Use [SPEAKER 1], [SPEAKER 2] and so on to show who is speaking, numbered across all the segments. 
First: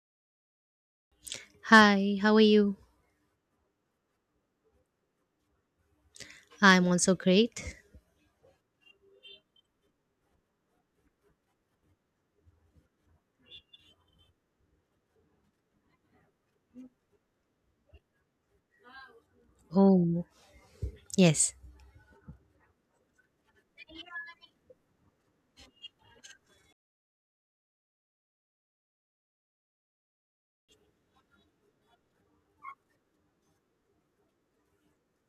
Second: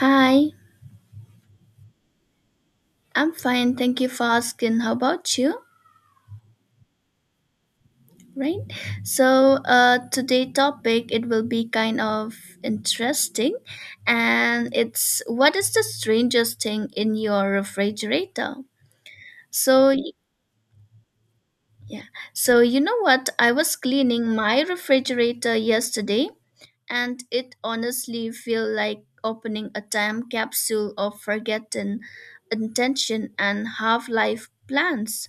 [SPEAKER 1] Hi,
[SPEAKER 2] Hi, how are you?
[SPEAKER 1] I'm fine. Thank you for asking. How about you?
[SPEAKER 2] I'm also great.
[SPEAKER 1] Right. Today topic it will be kind of interesting, and it's what is the strangest thing in your refrigerator? So y-
[SPEAKER 2] Oh, yes.
[SPEAKER 1] yeah. So you know what? I was cleaning my refrigerator yesterday, and it honestly feel like opening a time capsule of forgotten intention and half life plans.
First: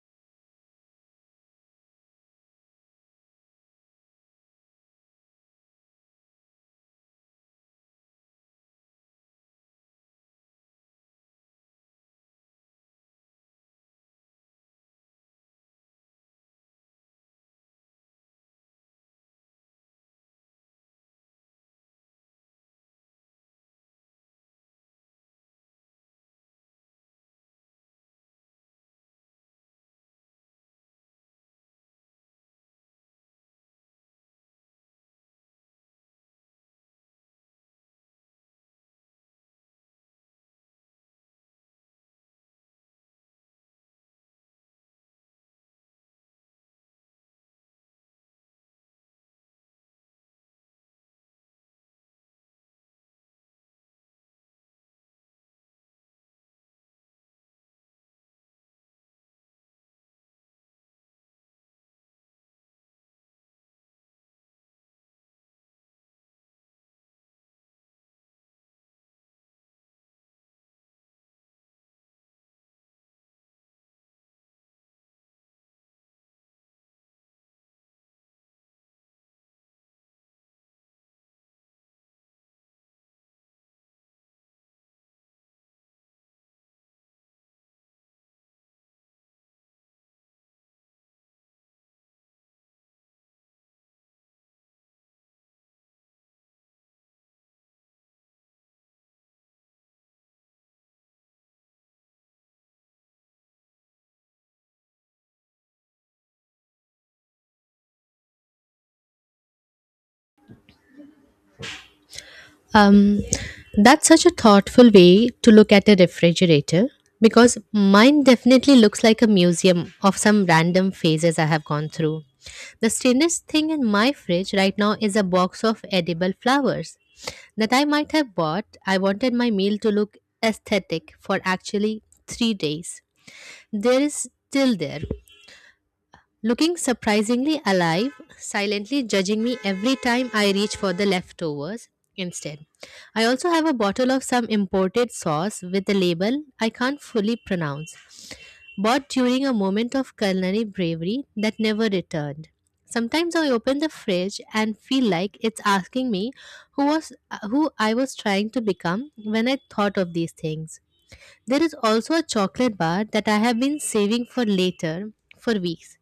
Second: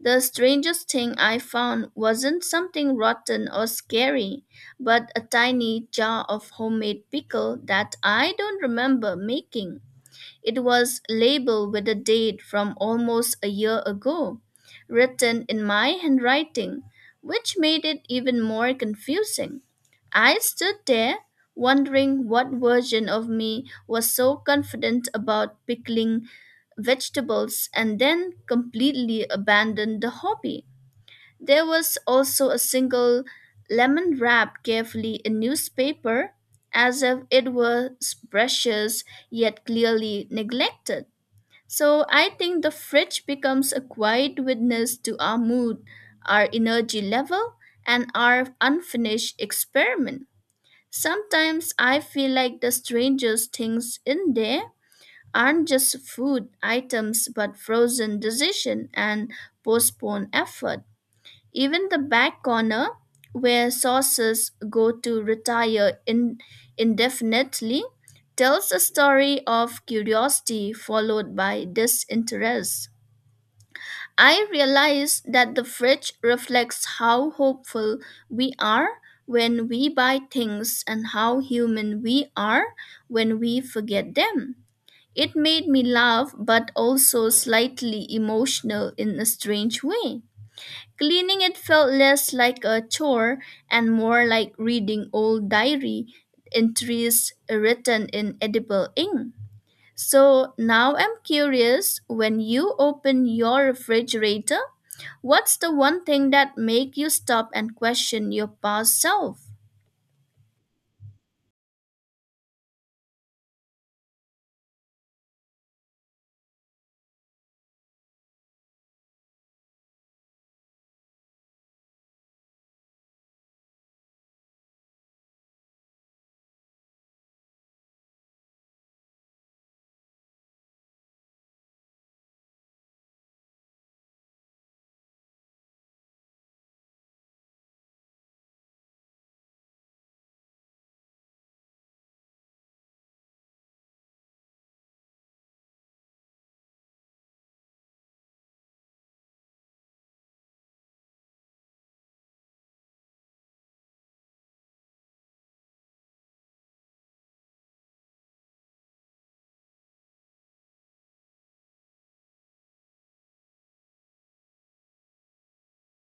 [SPEAKER 1] The strangest thing I found wasn't something rotten or scary, but a tiny jar of homemade pickle that I don't remember making. It was labeled with a date from almost a year ago, written in my handwriting, which made it even more confusing. I stood there wondering what version of me was so confident about pickling vegetables and then completely abandoned the hobby. There was also a single lemon wrapped carefully in newspaper, as if it was precious yet clearly neglected. So I think the fridge becomes a quiet witness to our mood, our energy level, and our unfinished experiment. Sometimes I feel like the strangest things in there aren't just food items but frozen decision and postponed effort. Even the back corner where sources go to retire in, indefinitely tells a story of curiosity followed by disinterest. I realize that the fridge reflects how hopeful we are when we buy things and how human we are when we forget them. It made me laugh but also slightly emotional in a strange way. Cleaning it felt less like a chore and more like reading old diary entries written in edible ink. So now I'm curious when you open your refrigerator, what's the one thing that make you stop and question your past self?
[SPEAKER 2] Um, that's such a thoughtful way to look at a refrigerator because mine definitely looks like a museum of some random phases I have gone through. The strangest thing in my fridge right now is a box of edible flowers that I might have bought. I wanted my meal to look aesthetic for actually 3 days. There is still there, looking surprisingly alive, silently judging me every time I reach for the leftovers instead. I also have a bottle of some imported sauce with a label I can't fully pronounce, bought during a moment of culinary bravery that never returned. Sometimes I open the fridge and feel like it's asking me who was who I was trying to become when I thought of these things. There is also a chocolate bar that I have been saving for later for weeks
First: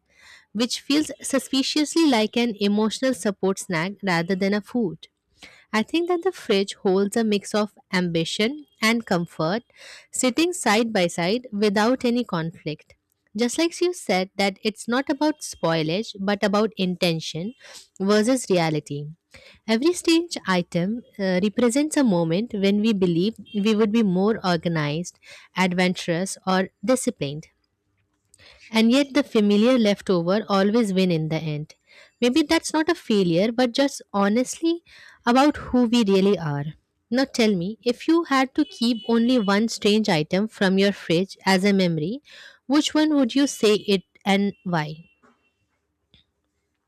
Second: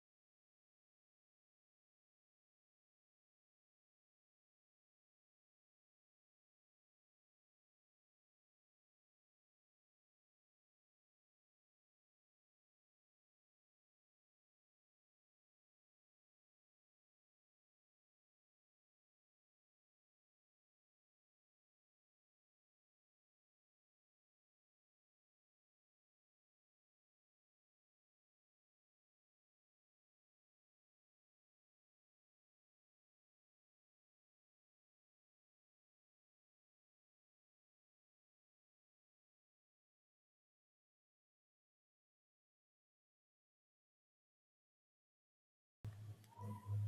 [SPEAKER 2] which feels suspiciously like an emotional support snack rather than a food. I think that the fridge holds a mix of ambition and comfort, sitting side by side without any conflict. Just like you said, that it's not about spoilage but about intention versus reality. Every strange item represents a moment when we believe we would be more organized, adventurous, or disciplined. And yet the familiar leftover always win in the end. Maybe that's not a failure, but just honestly about who we really are. Now tell me, if you had to keep only one strange item from your fridge as a memory, which one would you say it and why?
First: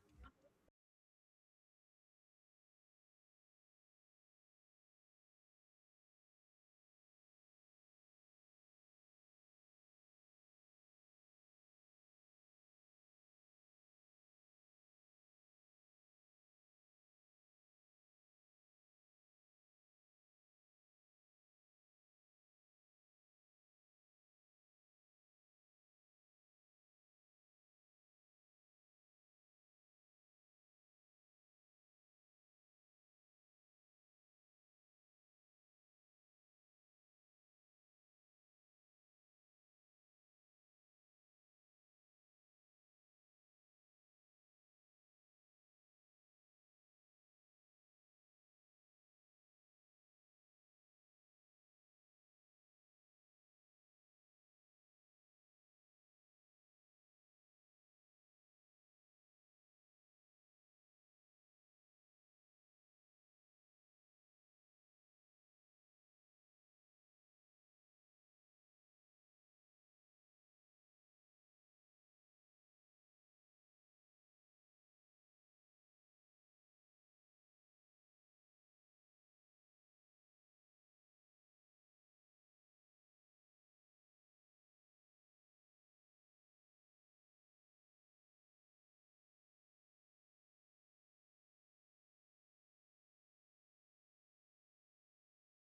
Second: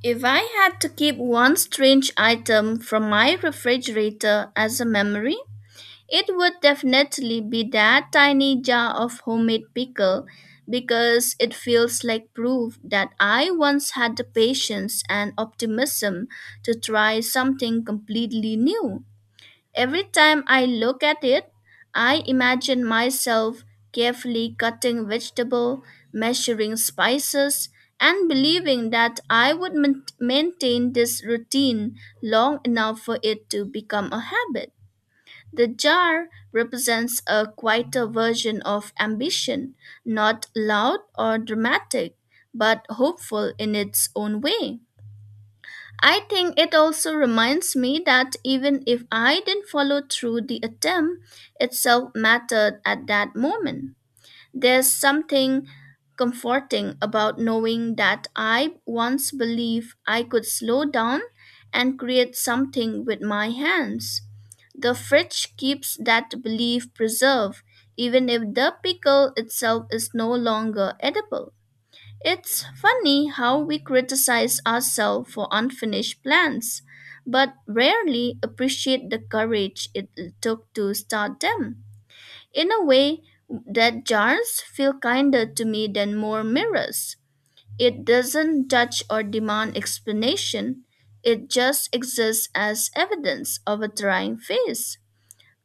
[SPEAKER 1] If I had to keep one strange item from my refrigerator as a memory, it would definitely be that tiny jar of homemade pickle because it feels like proof that I once had the patience and optimism to try something completely new. Every time I look at it, I imagine myself carefully cutting vegetable, measuring spices, and believing that I would maintain this routine long enough for it to become a habit. The jar represents a quieter version of ambition, not loud or dramatic, but hopeful in its own way. I think it also reminds me that even if I didn't follow through the attempt, itself mattered at that moment. There's something comforting about knowing that I once believed I could slow down and create something with my hands. The fridge keeps that belief preserved, even if the pickle itself is no longer edible. It's funny how we criticize ourselves for unfinished plans, but rarely appreciate the courage it took to start them. In a way, that jars feel kinder to me than more mirrors. It doesn't judge or demand explanation, it just exists as evidence of a trying phase.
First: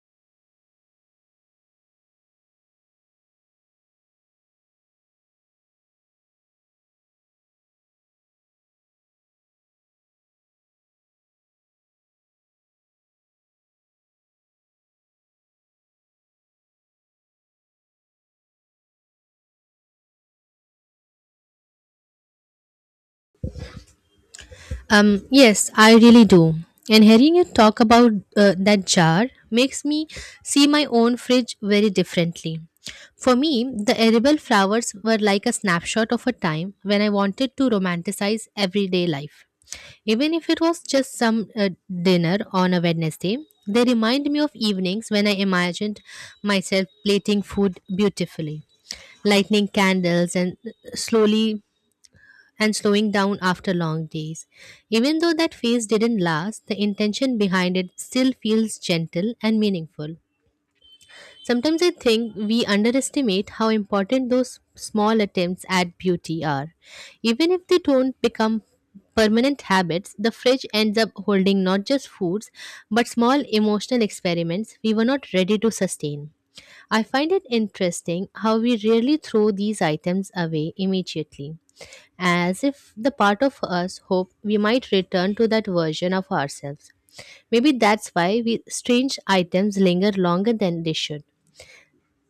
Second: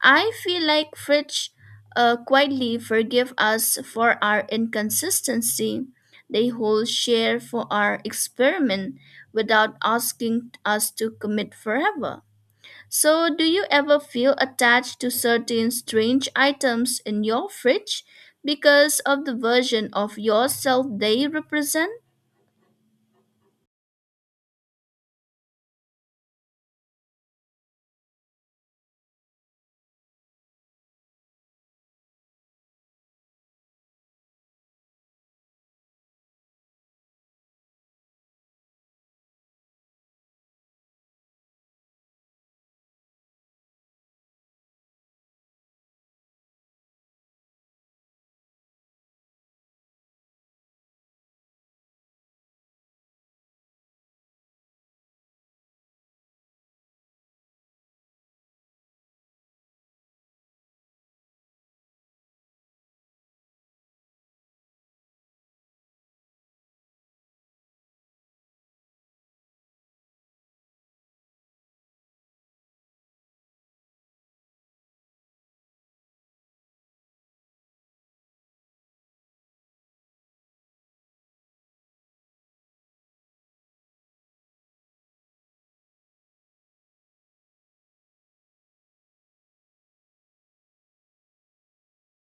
[SPEAKER 1] I feel like Fridge quietly forgive us for our inconsistency. They hold share for our experiment without asking us to commit forever. So, do you ever feel attached to certain strange items in your fridge because of the version of yourself they represent?
[SPEAKER 2] Yes, I really do. And hearing you talk about that jar makes me see my own fridge very differently. For me, the edible flowers were like a snapshot of a time when I wanted to romanticize everyday life. Even if it was just some dinner on a Wednesday, they remind me of evenings when I imagined myself plating food beautifully, lighting candles, and slowly and slowing down after long days. Even though that phase didn't last, the intention behind it still feels gentle and meaningful. Sometimes I think we underestimate how important those small attempts at beauty are. Even if they don't become permanent habits, the fridge ends up holding not just foods but small emotional experiments we were not ready to sustain. I find it interesting how we rarely throw these items away immediately as if the part of us hope we might return to that version of ourselves. Maybe that's why we, strange items linger longer than they should.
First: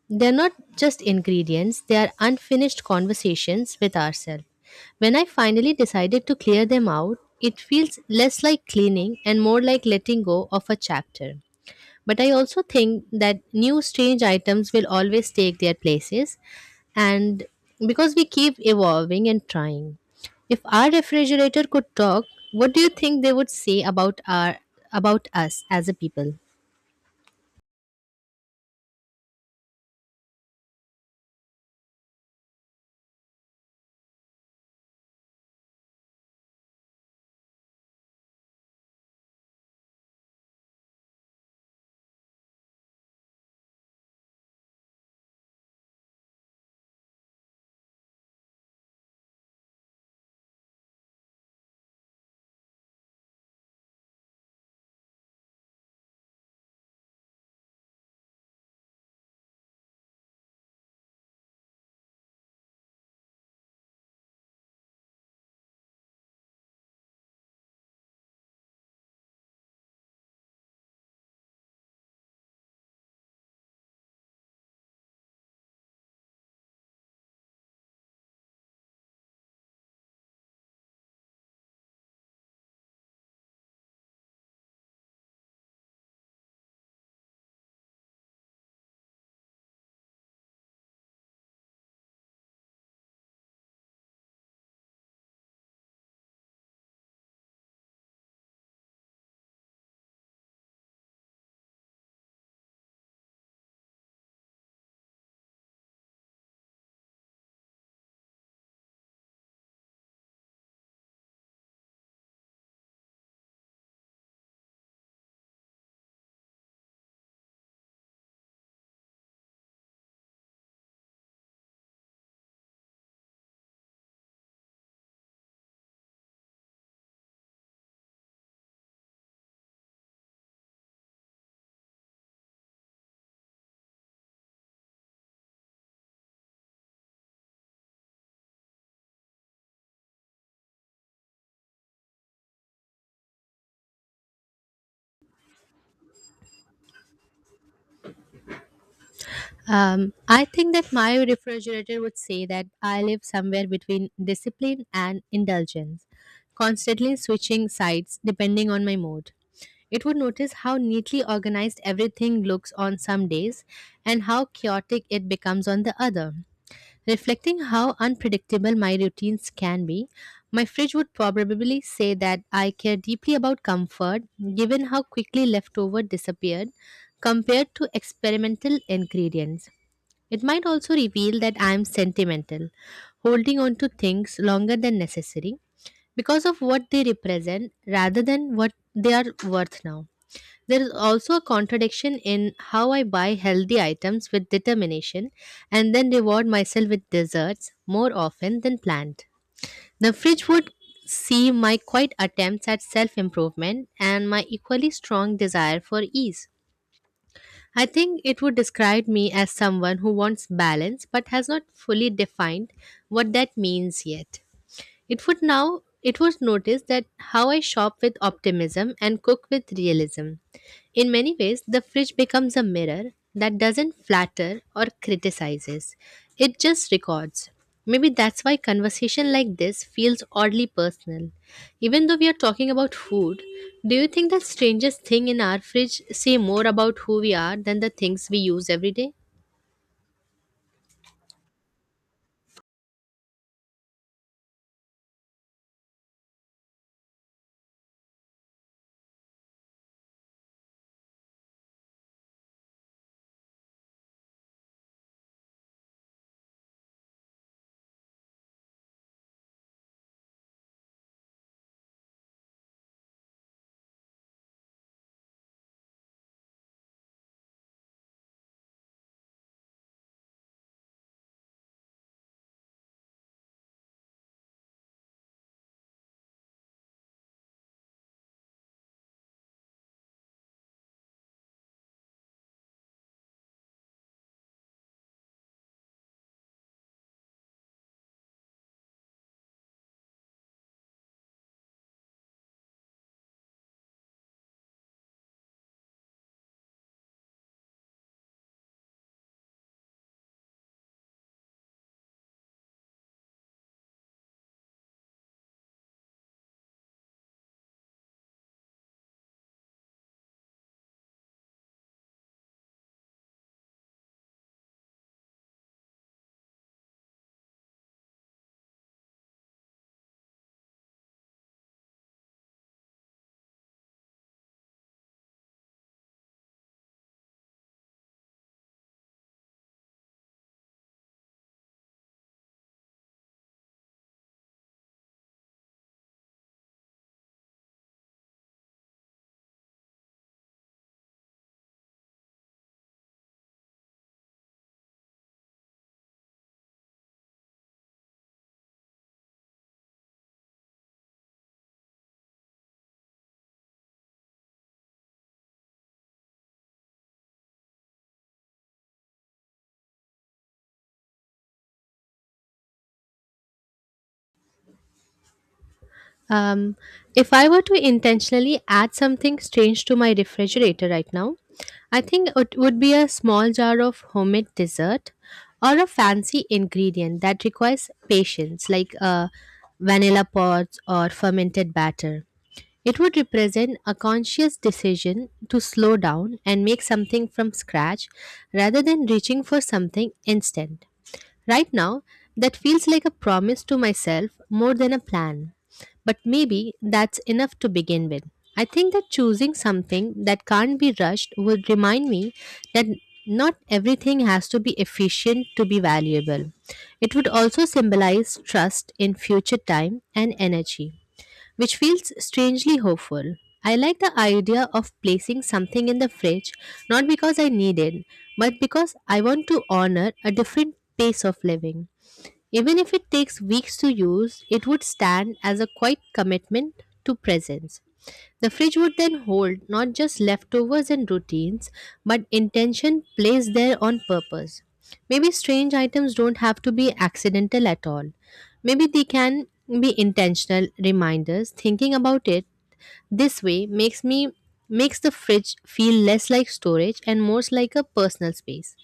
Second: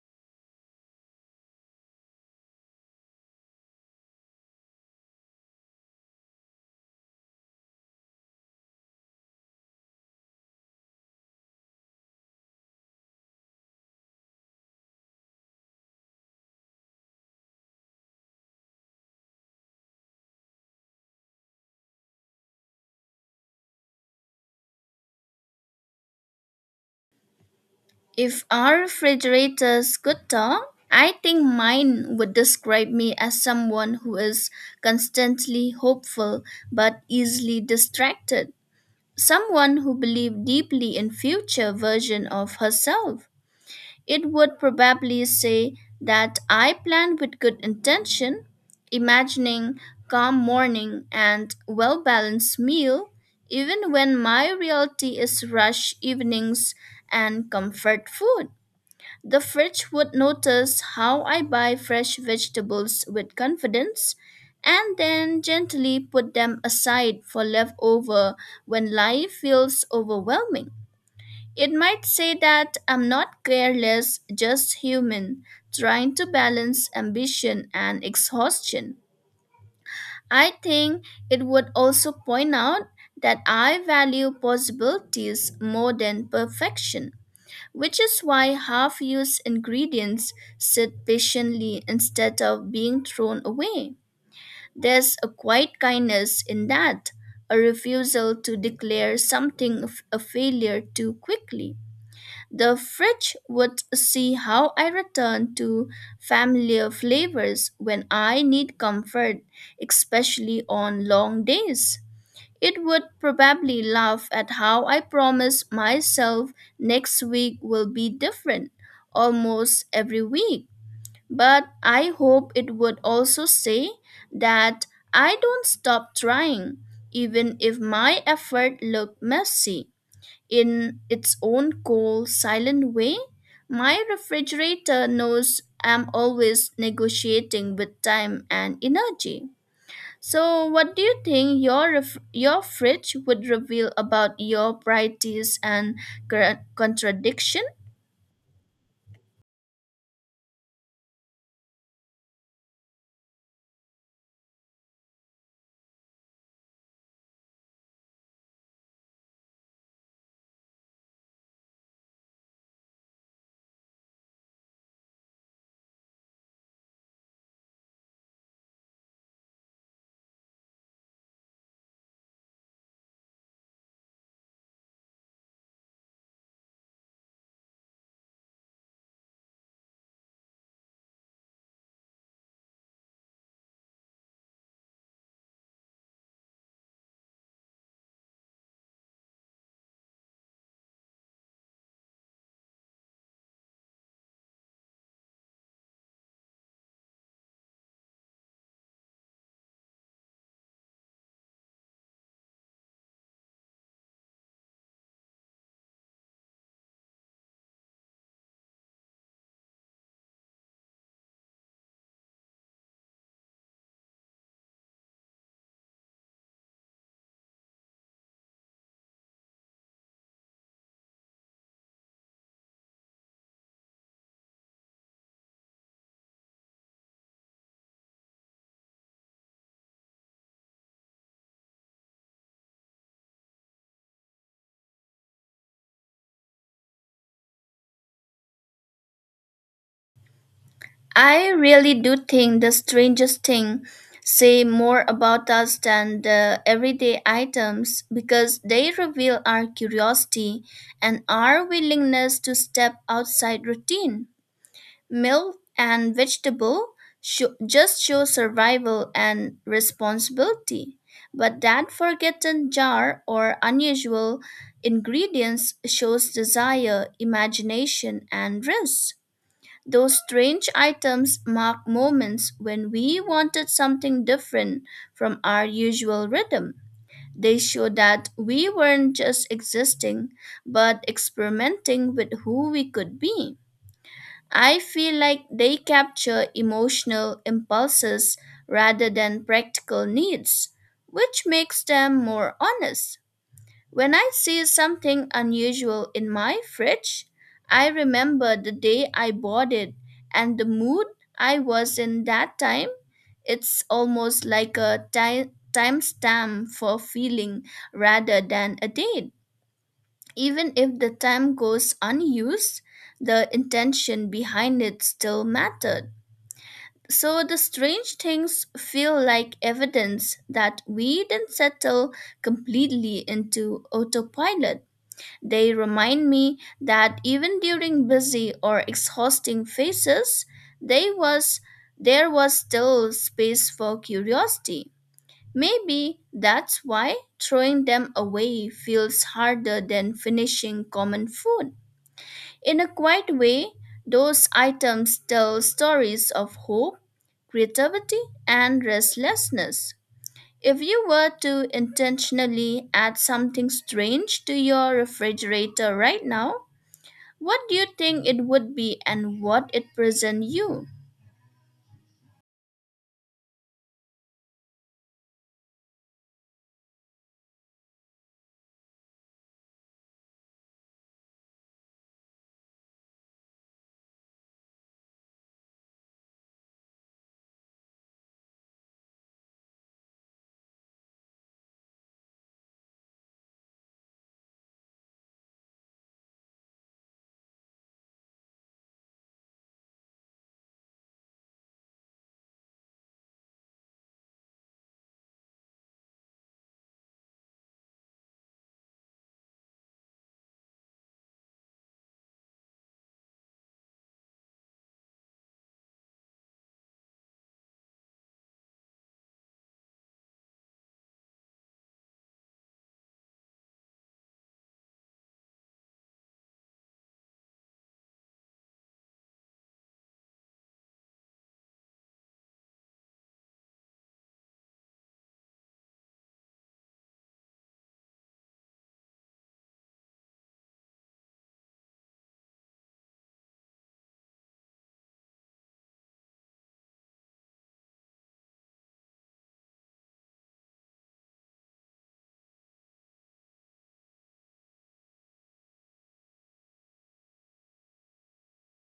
[SPEAKER 2] They're not just ingredients, they are unfinished conversations with ourselves. When I finally decided to clear them out, it feels less like cleaning and more like letting go of a chapter. But I also think that new strange items will always take their places, and because we keep evolving and trying. If our refrigerator could talk, what do you think they would say about our about us as a people?
[SPEAKER 1] If our refrigerators could talk, I think mine would describe me as someone who is constantly hopeful but easily distracted, someone who believes deeply in future version of herself. It would probably say that I planned with good intention, imagining calm morning and well-balanced meal, even when my reality is rush evenings and comfort food. The fridge would notice how I buy fresh vegetables with confidence and then gently put them aside for leftover when life feels overwhelming. It might say that I'm not careless, just human, trying to balance ambition and exhaustion. I think it would also point out that I value possibilities more than perfection, which is why half used ingredients sit patiently instead of being thrown away. There's a quiet kindness in that, a refusal to declare something a failure too quickly. The fridge would see how I return to familiar flavors when I need comfort, especially on long days. It would probably laugh at how I promise myself next week will be different almost every week. But I hope it would also say that I don't stop trying, even if my effort look messy in its own cool, silent way. My refrigerator knows I'm always negotiating with time and energy. So, what do you think your your fridge would reveal about your priorities and contradiction?
[SPEAKER 2] I think that my refrigerator would say that I live somewhere between discipline and indulgence, constantly switching sides depending on my mood. It would notice how neatly organized everything looks on some days and how chaotic it becomes on the other. Reflecting how unpredictable my routines can be, my fridge would probably say that I care deeply about comfort given how quickly leftover disappeared compared to experimental ingredients. It might also reveal that I am sentimental, holding on to things longer than necessary because of what they represent rather than what they are worth now. There is also a contradiction in how I buy healthy items with determination and then reward myself with desserts more often than planned. The fridge would see my quiet attempts at self improvement and my equally strong desire for ease. I think it would describe me as someone who wants balance but has not fully defined what that means yet. It would now it was noticed that how I shop with optimism and cook with realism. In many ways, the fridge becomes a mirror that doesn't flatter or criticizes. It just records. Maybe that's why conversation like this feels oddly personal. Even though we are talking about food, do you think that strangest thing in our fridge say more about who we are than the things we use every day?
[SPEAKER 1] I really do think the strangest thing say more about us than the everyday items because they reveal our curiosity and our willingness to step outside routine. Milk and vegetable just show survival and responsibility, but that forgotten jar or unusual ingredients shows desire, imagination and risk. Those strange items mark moments when we wanted something different from our usual rhythm. They show that we weren't just existing, but experimenting with who we could be. I feel like they capture emotional impulses rather than practical needs, which makes them more honest. When I see something unusual in my fridge, I remember the day I bought it and the mood I was in that time. It's almost like a timestamp for feeling rather than a date. Even if the time goes unused, the intention behind it still mattered. So the strange things feel like evidence that we didn't settle completely into autopilot. They remind me that even during busy or exhausting phases, they was, there was still space for curiosity. Maybe that's why throwing them away feels harder than finishing common food. In a quiet way, those items tell stories of hope, creativity, and restlessness. If you were to intentionally add something strange to your refrigerator right now, what do you think it would be and what it present you?
[SPEAKER 2] Um, if I were to intentionally add something strange to my refrigerator right now, I think it would be a small jar of homemade dessert or a fancy ingredient that requires patience, like vanilla pods or fermented batter. It would represent a conscious decision to slow down and make something from scratch rather than reaching for something instant. Right now, that feels like a promise to myself more than a plan. But maybe that's enough to begin with. I think that choosing something that can't be rushed would remind me that not everything has to be efficient to be valuable. It would also symbolize trust in future time and energy which feels strangely hopeful. I like the idea of placing something in the fridge, not because I need it, but because I want to honor a different pace of living. Even if it takes weeks to use, it would stand as a quiet commitment to presence. The fridge would then hold not just leftovers and routines, but intention placed there on purpose. Maybe strange items don't have to be accidental at all. Maybe they can be intentional reminders. Thinking about it this way makes me makes the fridge feel less like storage and more like a personal space.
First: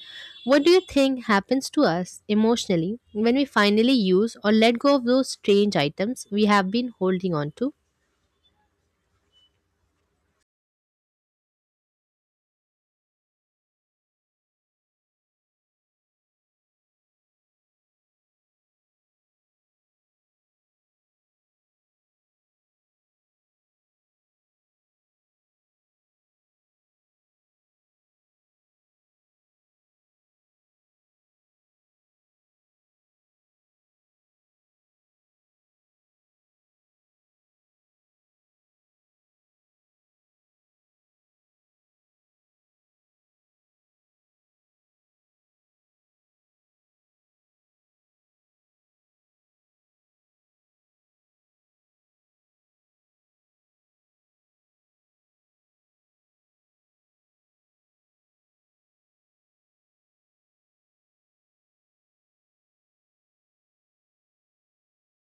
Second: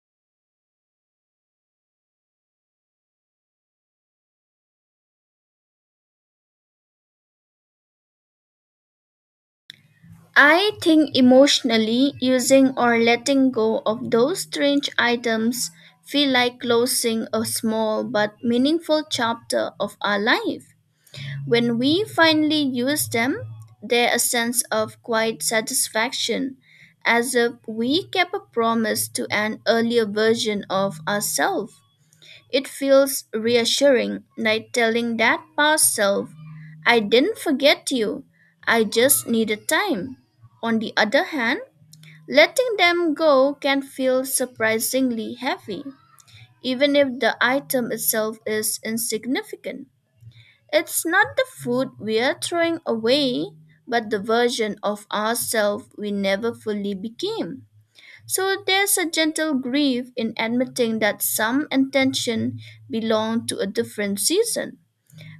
[SPEAKER 2] What do you think happens to us emotionally when we finally use or let go of those strange items we have been holding on to?
[SPEAKER 1] I think emotionally using or letting go of those strange items feel like closing a small but meaningful chapter of our life. When we finally use them, there's a sense of quiet satisfaction as if we kept a promise to an earlier version of ourselves. It feels reassuring, like telling that past self, I didn't forget you, I just needed time. On the other hand, letting them go can feel surprisingly heavy, even if the item itself is insignificant. It's not the food we are throwing away, but the version of ourselves we never fully became. So there's a gentle grief in admitting that some intention belong to a different season.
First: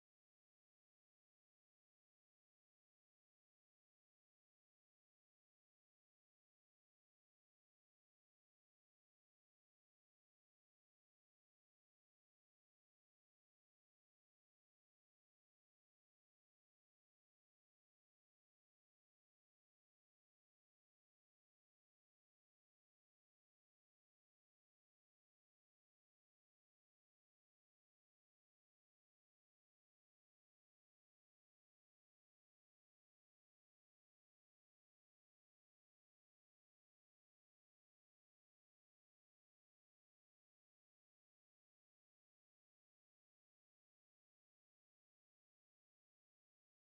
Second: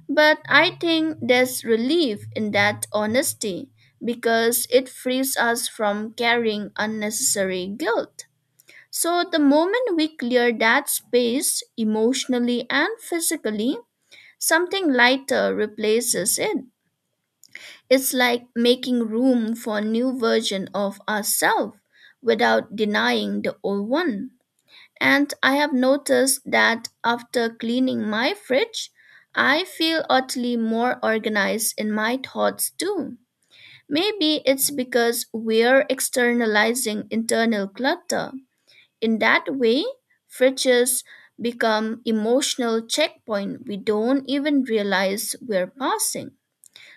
[SPEAKER 1] But I think there's relief in that honesty because it frees us from carrying unnecessary guilt. So the moment we clear that space emotionally and physically, something lighter replaces it. It's like making room for a new version of ourselves without denying the old one. And I have noticed that after cleaning my fridge, I feel utterly more organized in my thoughts too. Maybe it's because we're externalizing internal clutter. In that way, fridges become emotional checkpoint we don't even realize we're passing.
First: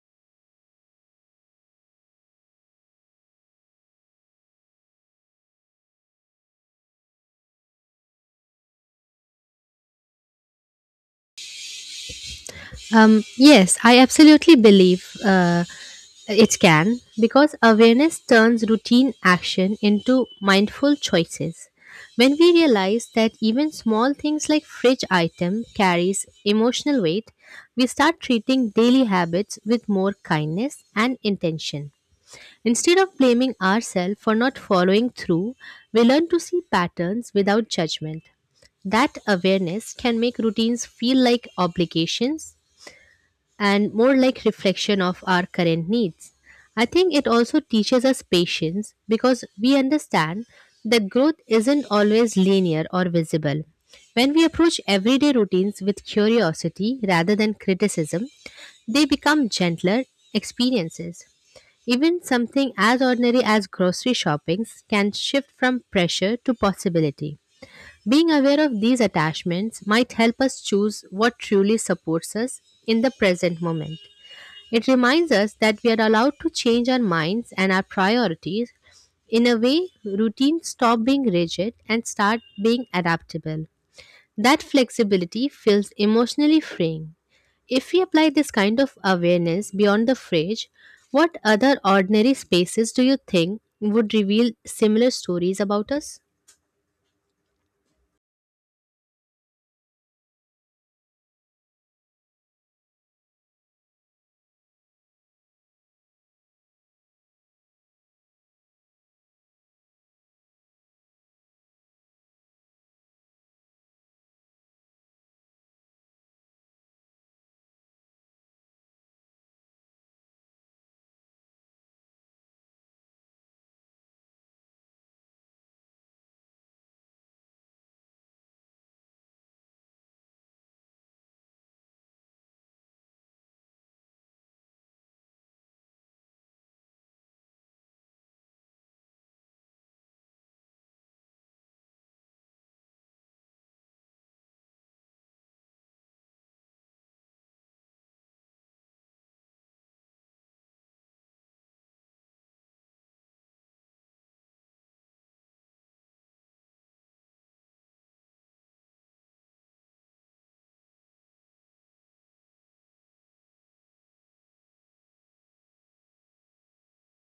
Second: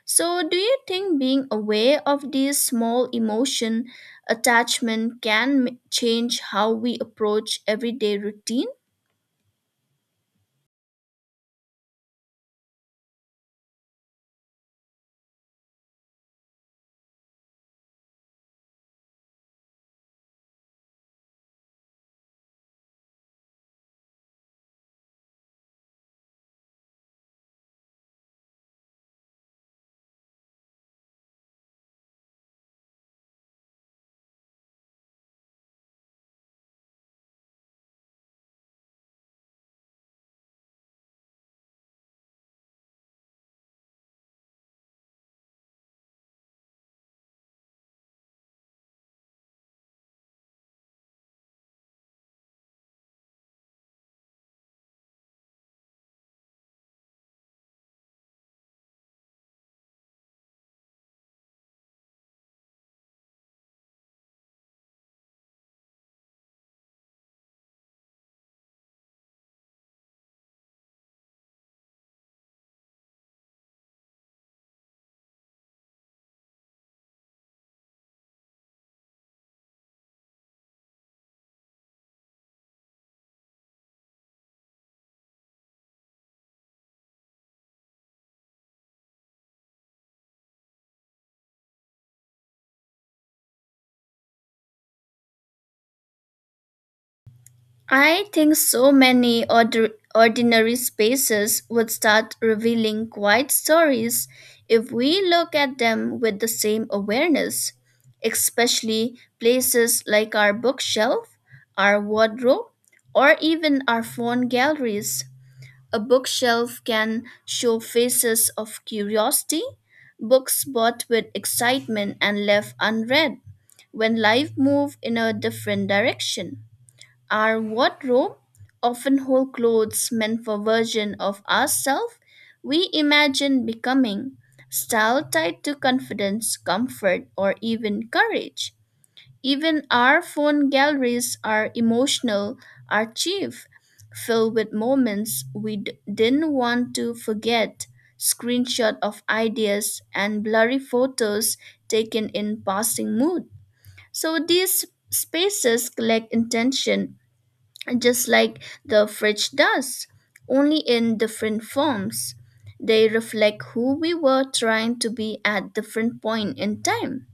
[SPEAKER 1] So do you think being aware of these small emotion attachment can change how we approach everyday routine?
[SPEAKER 2] Yes, I absolutely believe it can because awareness turns routine action into mindful choices. When we realize that even small things like fridge item carries emotional weight, we start treating daily habits with more kindness and intention. Instead of blaming ourselves for not following through, we learn to see patterns without judgment. That awareness can make routines feel like obligations and more like reflection of our current needs. I think it also teaches us patience because we understand that growth isn't always linear or visible. When we approach everyday routines with curiosity rather than criticism, they become gentler experiences. Even something as ordinary as grocery shoppings can shift from pressure to possibility. Being aware of these attachments might help us choose what truly supports us in the present moment. It reminds us that we are allowed to change our minds and our priorities. In a way, routines stop being rigid and start being adaptable. That flexibility feels emotionally freeing. If we apply this kind of awareness beyond the fridge, what other ordinary spaces do you think would reveal similar stories about us?
[SPEAKER 1] I think so many ordinary spaces would start revealing quiet stories if we look at them with the same awareness, especially places like our bookshelf, our wardrobe, or even our phone galleries. A bookshelf can show faces of curiosity, books bought with excitement and left unread, when life moved in a different direction. Our wardrobe often hold clothes meant for version of ourselves we imagine becoming, style tied to confidence, comfort, or even courage. Even our phone galleries are emotional archive, filled with moments we didn't want to forget, screenshot of ideas and blurry photos taken in passing mood. So these spaces collect intention just like the fridge does, only in different forms. They reflect who we were trying to be at different point in time.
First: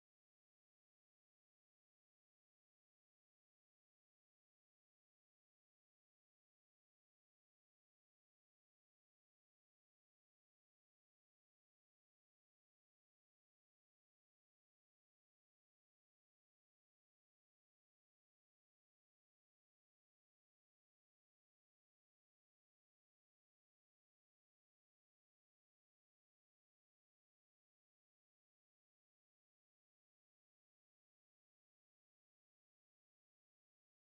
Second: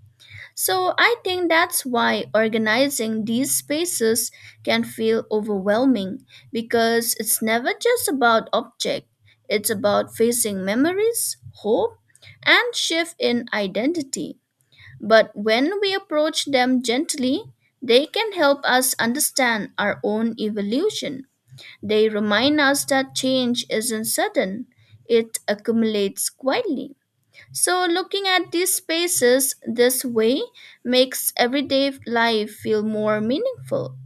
[SPEAKER 1] So I think that's why organizing these spaces can feel overwhelming because it's never just about object. It's about facing memories, hope, and shift in identity. But when we approach them gently, they can help us understand our own evolution. They remind us that change isn't sudden, it accumulates quietly. So, looking at these spaces this way makes everyday life feel more meaningful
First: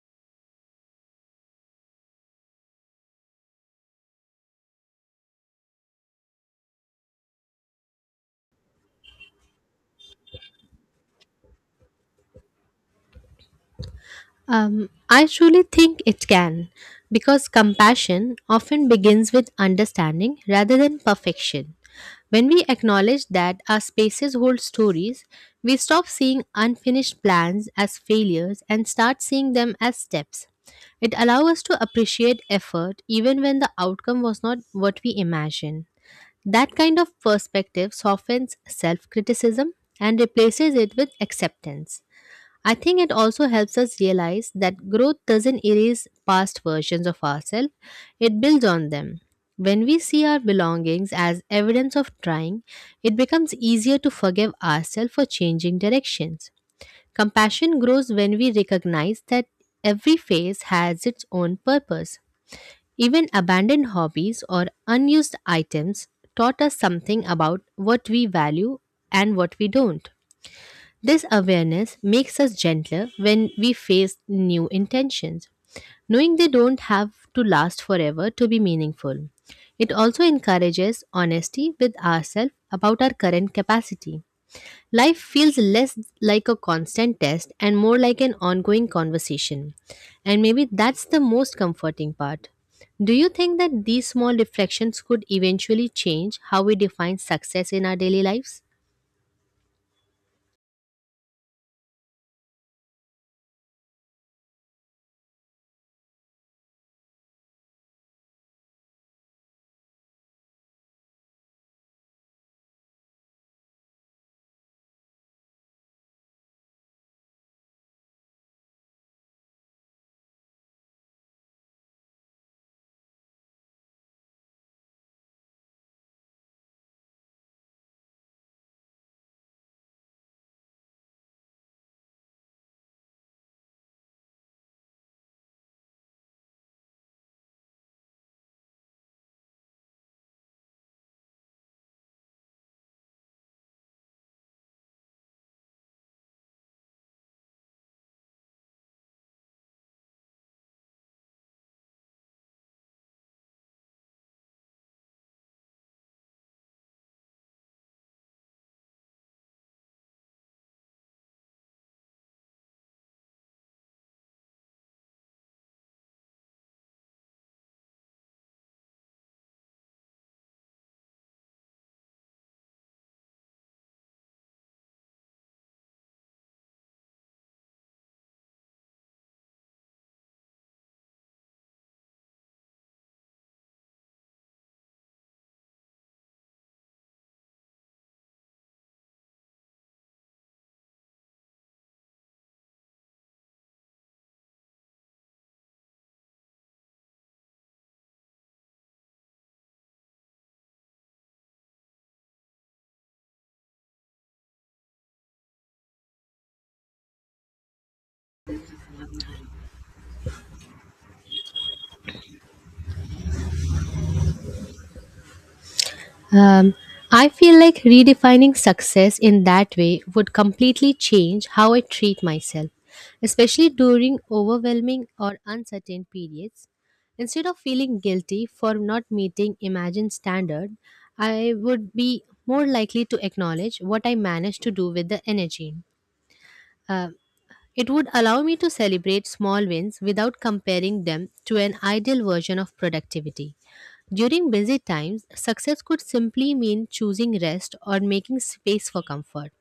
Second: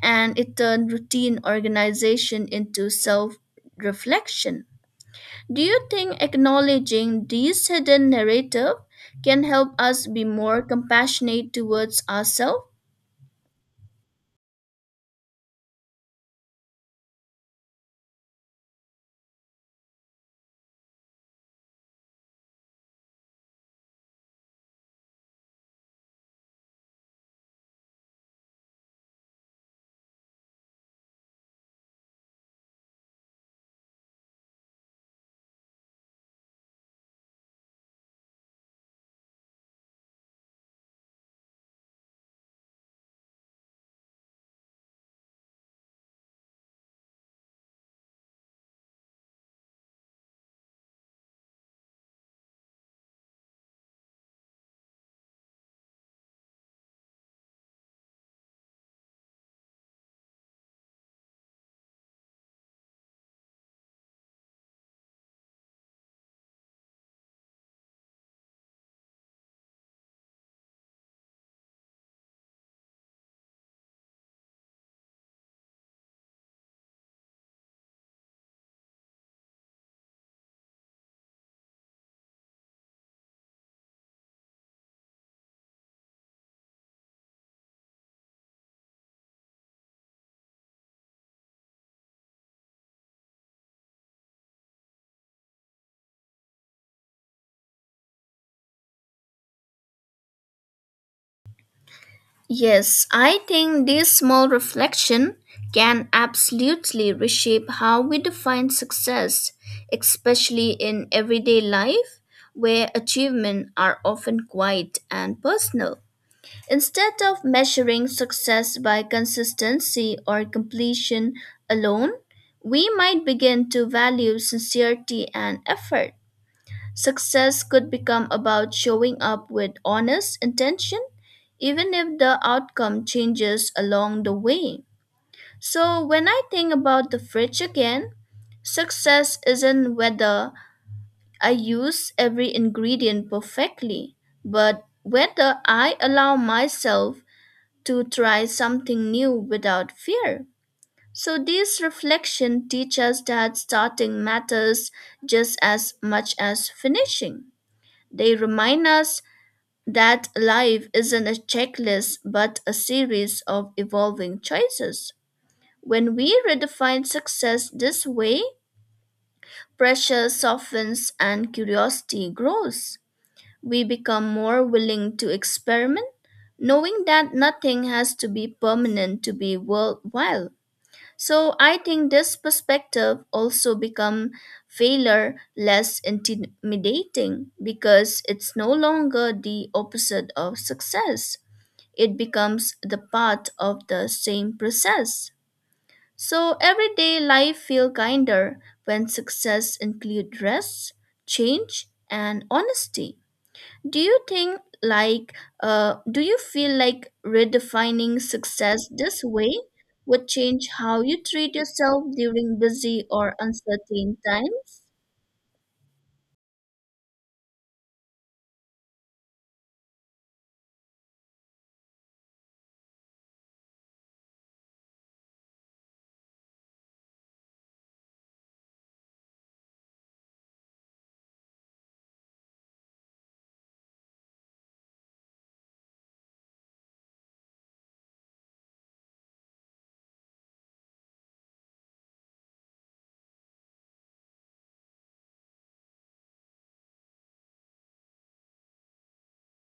[SPEAKER 1] and it turns routine organization into self reflection. Do you think acknowledging this hidden narrative can help us be more compassionate towards ourselves?
[SPEAKER 2] I truly think it can, because compassion often begins with understanding rather than perfection. When we acknowledge that our spaces hold stories, we stop seeing unfinished plans as failures and start seeing them as steps. It allows us to appreciate effort even when the outcome was not what we imagined. That kind of perspective softens self criticism and replaces it with acceptance. I think it also helps us realize that growth doesn't erase past versions of ourselves, it builds on them. When we see our belongings as evidence of trying, it becomes easier to forgive ourselves for changing directions. Compassion grows when we recognize that every phase has its own purpose. Even abandoned hobbies or unused items taught us something about what we value and what we don't. This awareness makes us gentler when we face new intentions, knowing they don't have to last forever to be meaningful. It also encourages honesty with ourselves about our current capacity. Life feels less like a constant test and more like an ongoing conversation. And maybe that's the most comforting part. Do you think that these small reflections could eventually change how we define success in our daily lives?
[SPEAKER 1] Yes, I think this small reflection can absolutely reshape how we define success, especially in everyday life where achievements are often quiet and personal. Instead of measuring success by consistency or completion alone, we might begin to value sincerity and effort. Success could become about showing up with honest intention, even if the outcome changes along the way. So, when I think about the fridge again, success isn't whether I use every ingredient perfectly, but whether I allow myself to try something new without fear. So these reflection teach us that starting matters just as much as finishing. They remind us that life isn't a checklist but a series of evolving choices. When we redefine success this way, pressure softens and curiosity grows. We become more willing to experiment, knowing that nothing has to be permanent to be worthwhile. So I think this perspective also become failure less intimidating because it's no longer the opposite of success. It becomes the part of the same process. So everyday life feel kinder when success include rest, change, and honesty. Do you think do you feel like redefining success this way would change how you treat yourself during busy or uncertain times?
[SPEAKER 2] Um, I feel like redefining success in that way would completely change how I treat myself, especially during overwhelming or uncertain periods. Instead of feeling guilty for not meeting imagined standard, I would be more likely to acknowledge what I managed to do with the energy. Uh, it would allow me to celebrate small wins without comparing them to an ideal version of productivity. During busy times, success could simply mean choosing rest or making space for comfort.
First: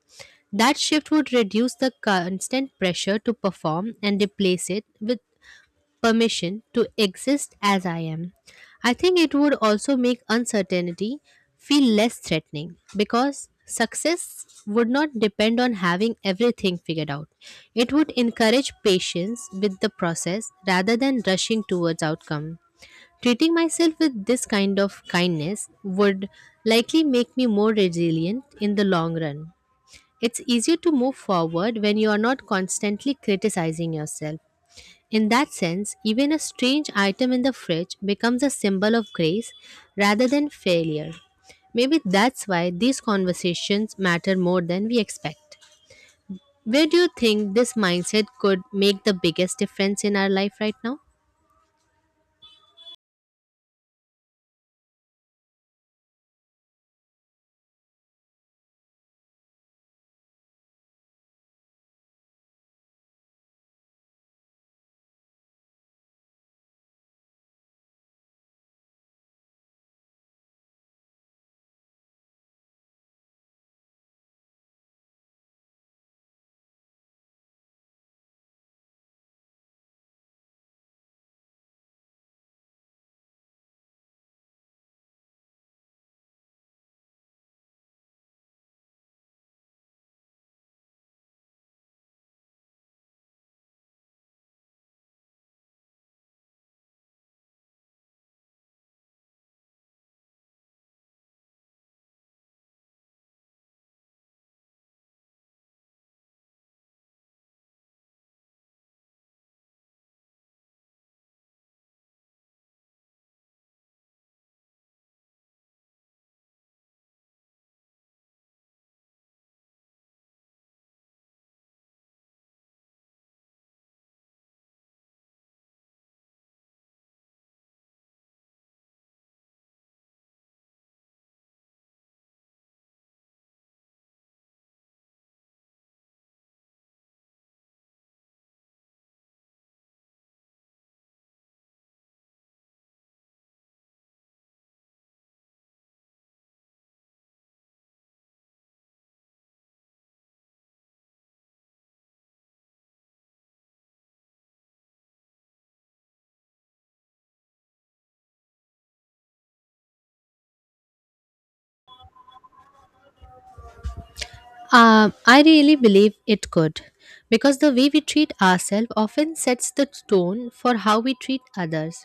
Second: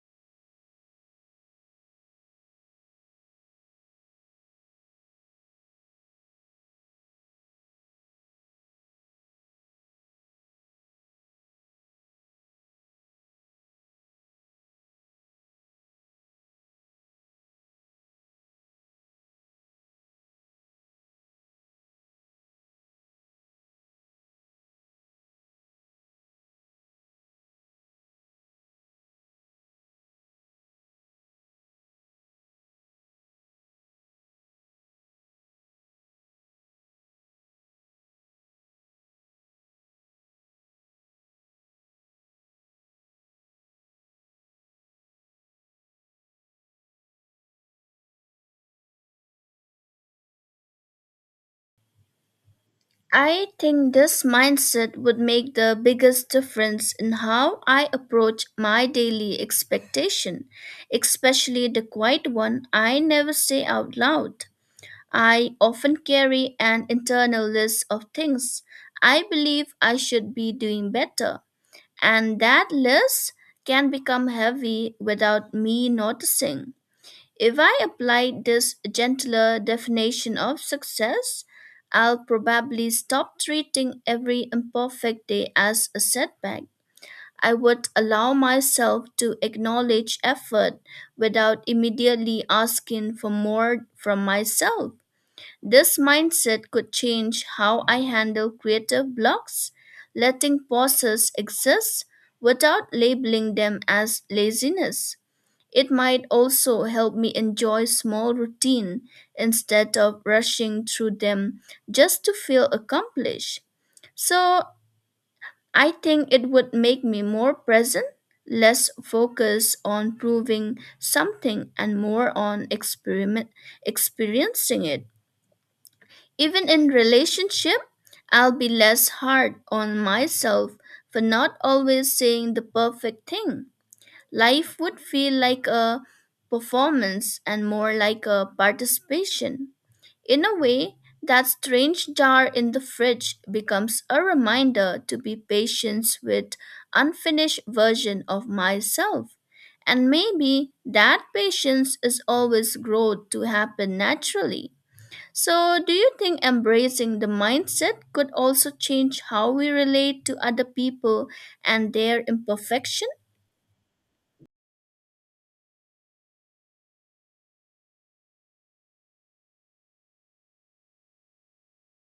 [SPEAKER 2] That shift would reduce the constant pressure to perform and replace it with permission to exist as I am. I think it would also make uncertainty feel less threatening because success would not depend on having everything figured out. It would encourage patience with the process rather than rushing towards outcome. Treating myself with this kind of kindness would likely make me more resilient in the long run. It's easier to move forward when you are not constantly criticizing yourself. In that sense, even a strange item in the fridge becomes a symbol of grace rather than failure. Maybe that's why these conversations matter more than we expect. Where do you think this mindset could make the biggest difference in our life right now?
[SPEAKER 1] I think this mindset would make the biggest difference in how I approach my daily expectation, especially the quiet one I never say out loud. I often carry an internal list of things I believe I should be doing better. And that list can become heavy without me noticing. If I applied this gentler definition of success, I'll probably stop treating every imperfect day as a setback. I would allow myself to acknowledge effort without immediately asking for more from myself. This mindset could change how I handle creative blocks, letting pauses exist without labeling them as laziness. It might also help me enjoy small routine instead of rushing through them just to feel accomplished. So, I think it would make me more present, less focused on proving something and more on experiment experiencing it. Even in relationship, I'll be less hard on myself for not always saying the perfect thing. Life would feel like a performance and more like a participation. In a way, that strange jar in the fridge becomes a reminder to be patient with unfinished version of myself. And maybe that patience is always growth to happen naturally. So, do you think embracing the mindset could also change how we relate to other people and their imperfection?
[SPEAKER 2] I really believe it could, because the way we treat ourselves often sets the tone for how we treat others.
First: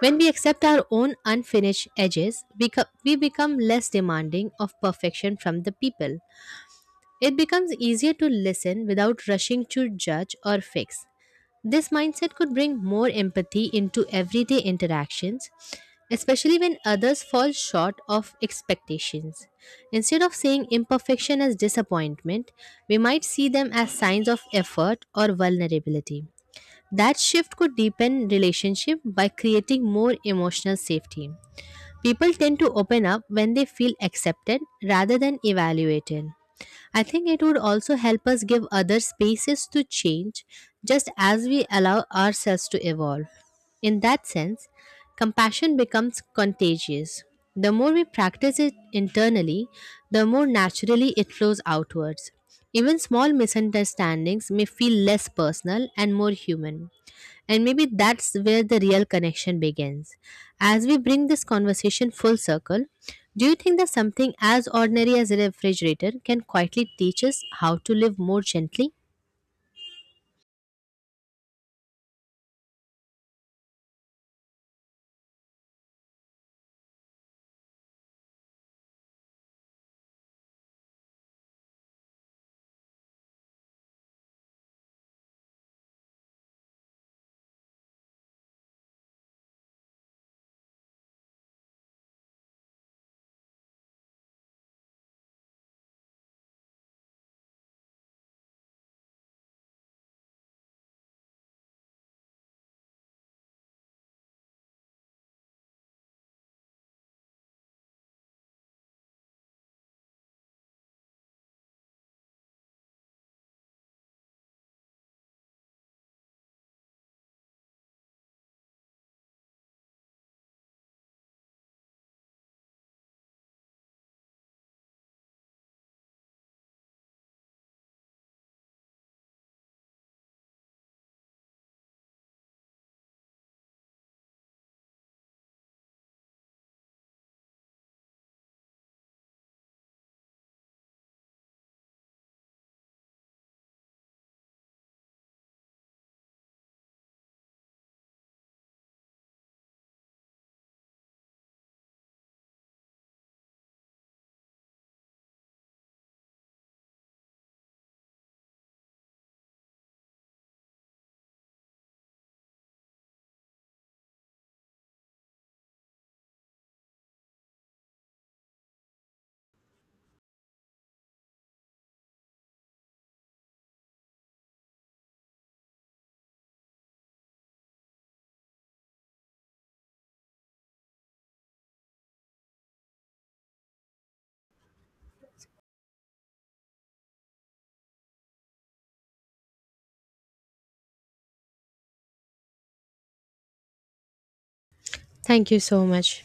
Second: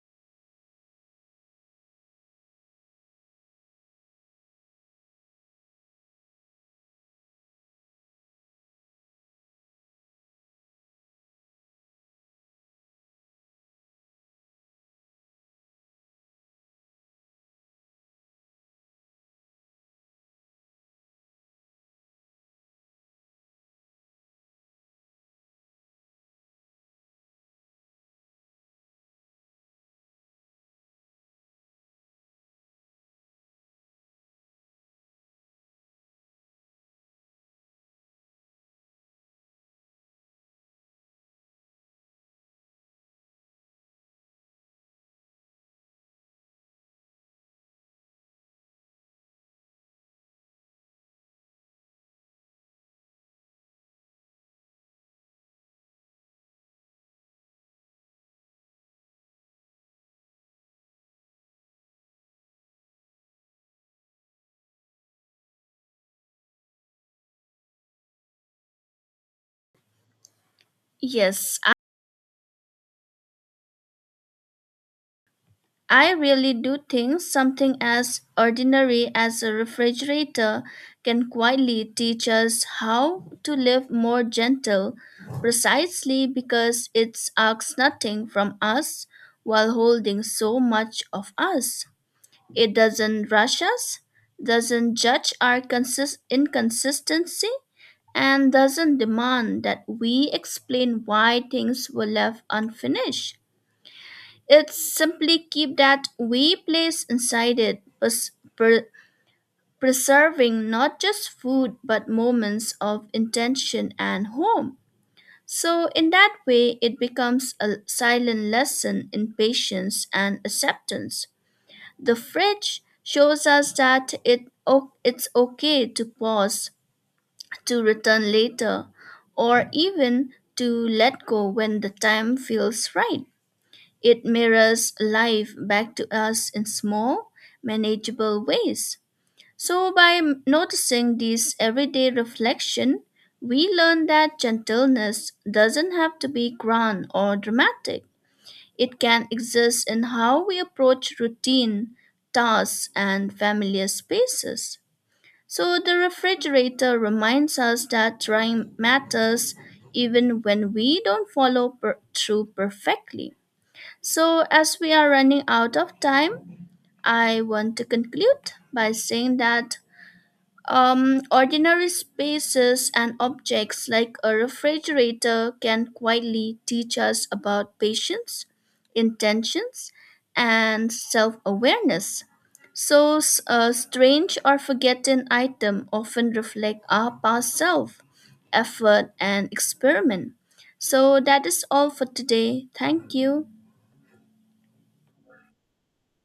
[SPEAKER 2] When we accept our own unfinished edges, we become less demanding of perfection from the people. It becomes easier to listen without rushing to judge or fix. This mindset could bring more empathy into everyday interactions, especially when others fall short of expectations. Instead of seeing imperfection as disappointment, we might see them as signs of effort or vulnerability. That shift could deepen relationship by creating more emotional safety. People tend to open up when they feel accepted rather than evaluated. I think it would also help us give other spaces to change just as we allow ourselves to evolve. In that sense, compassion becomes contagious. The more we practice it internally, the more naturally it flows outwards. Even small misunderstandings may feel less personal and more human. And maybe that's where the real connection begins. As we bring this conversation full circle, do you think that something as ordinary as a refrigerator can quietly teach us how to live more gently?
[SPEAKER 1] Yes, I really do think something as ordinary as a refrigerator can quietly teach us how to live more gentle, precisely because it asks nothing from us while holding so much of us. It doesn't rush us, doesn't judge our inconsistency, and doesn't demand that we explain why things were left unfinished. It simply keeps that we place inside it, pre- preserving not just food but moments of intention and home. So, in that way, it becomes a silent lesson in patience and acceptance. The fridge shows us that it's okay to pause, to return later, or even to let go when the time feels right. It mirrors life back to us in small, manageable ways. So, by noticing these everyday reflection, we learn that gentleness doesn't have to be grand or dramatic. It can exist in how we approach routine, tasks, and familiar spaces. So the refrigerator reminds us that trying matters even when we don't follow through perfectly. So as we are running out of time, I want to conclude by saying that ordinary spaces and objects like a refrigerator can quietly teach us about patience, intentions, and self awareness. So, a strange or forgotten item often reflect our past self, effort, and experiment. So, that is all for today. Thank you.
[SPEAKER 2] Thank you so much.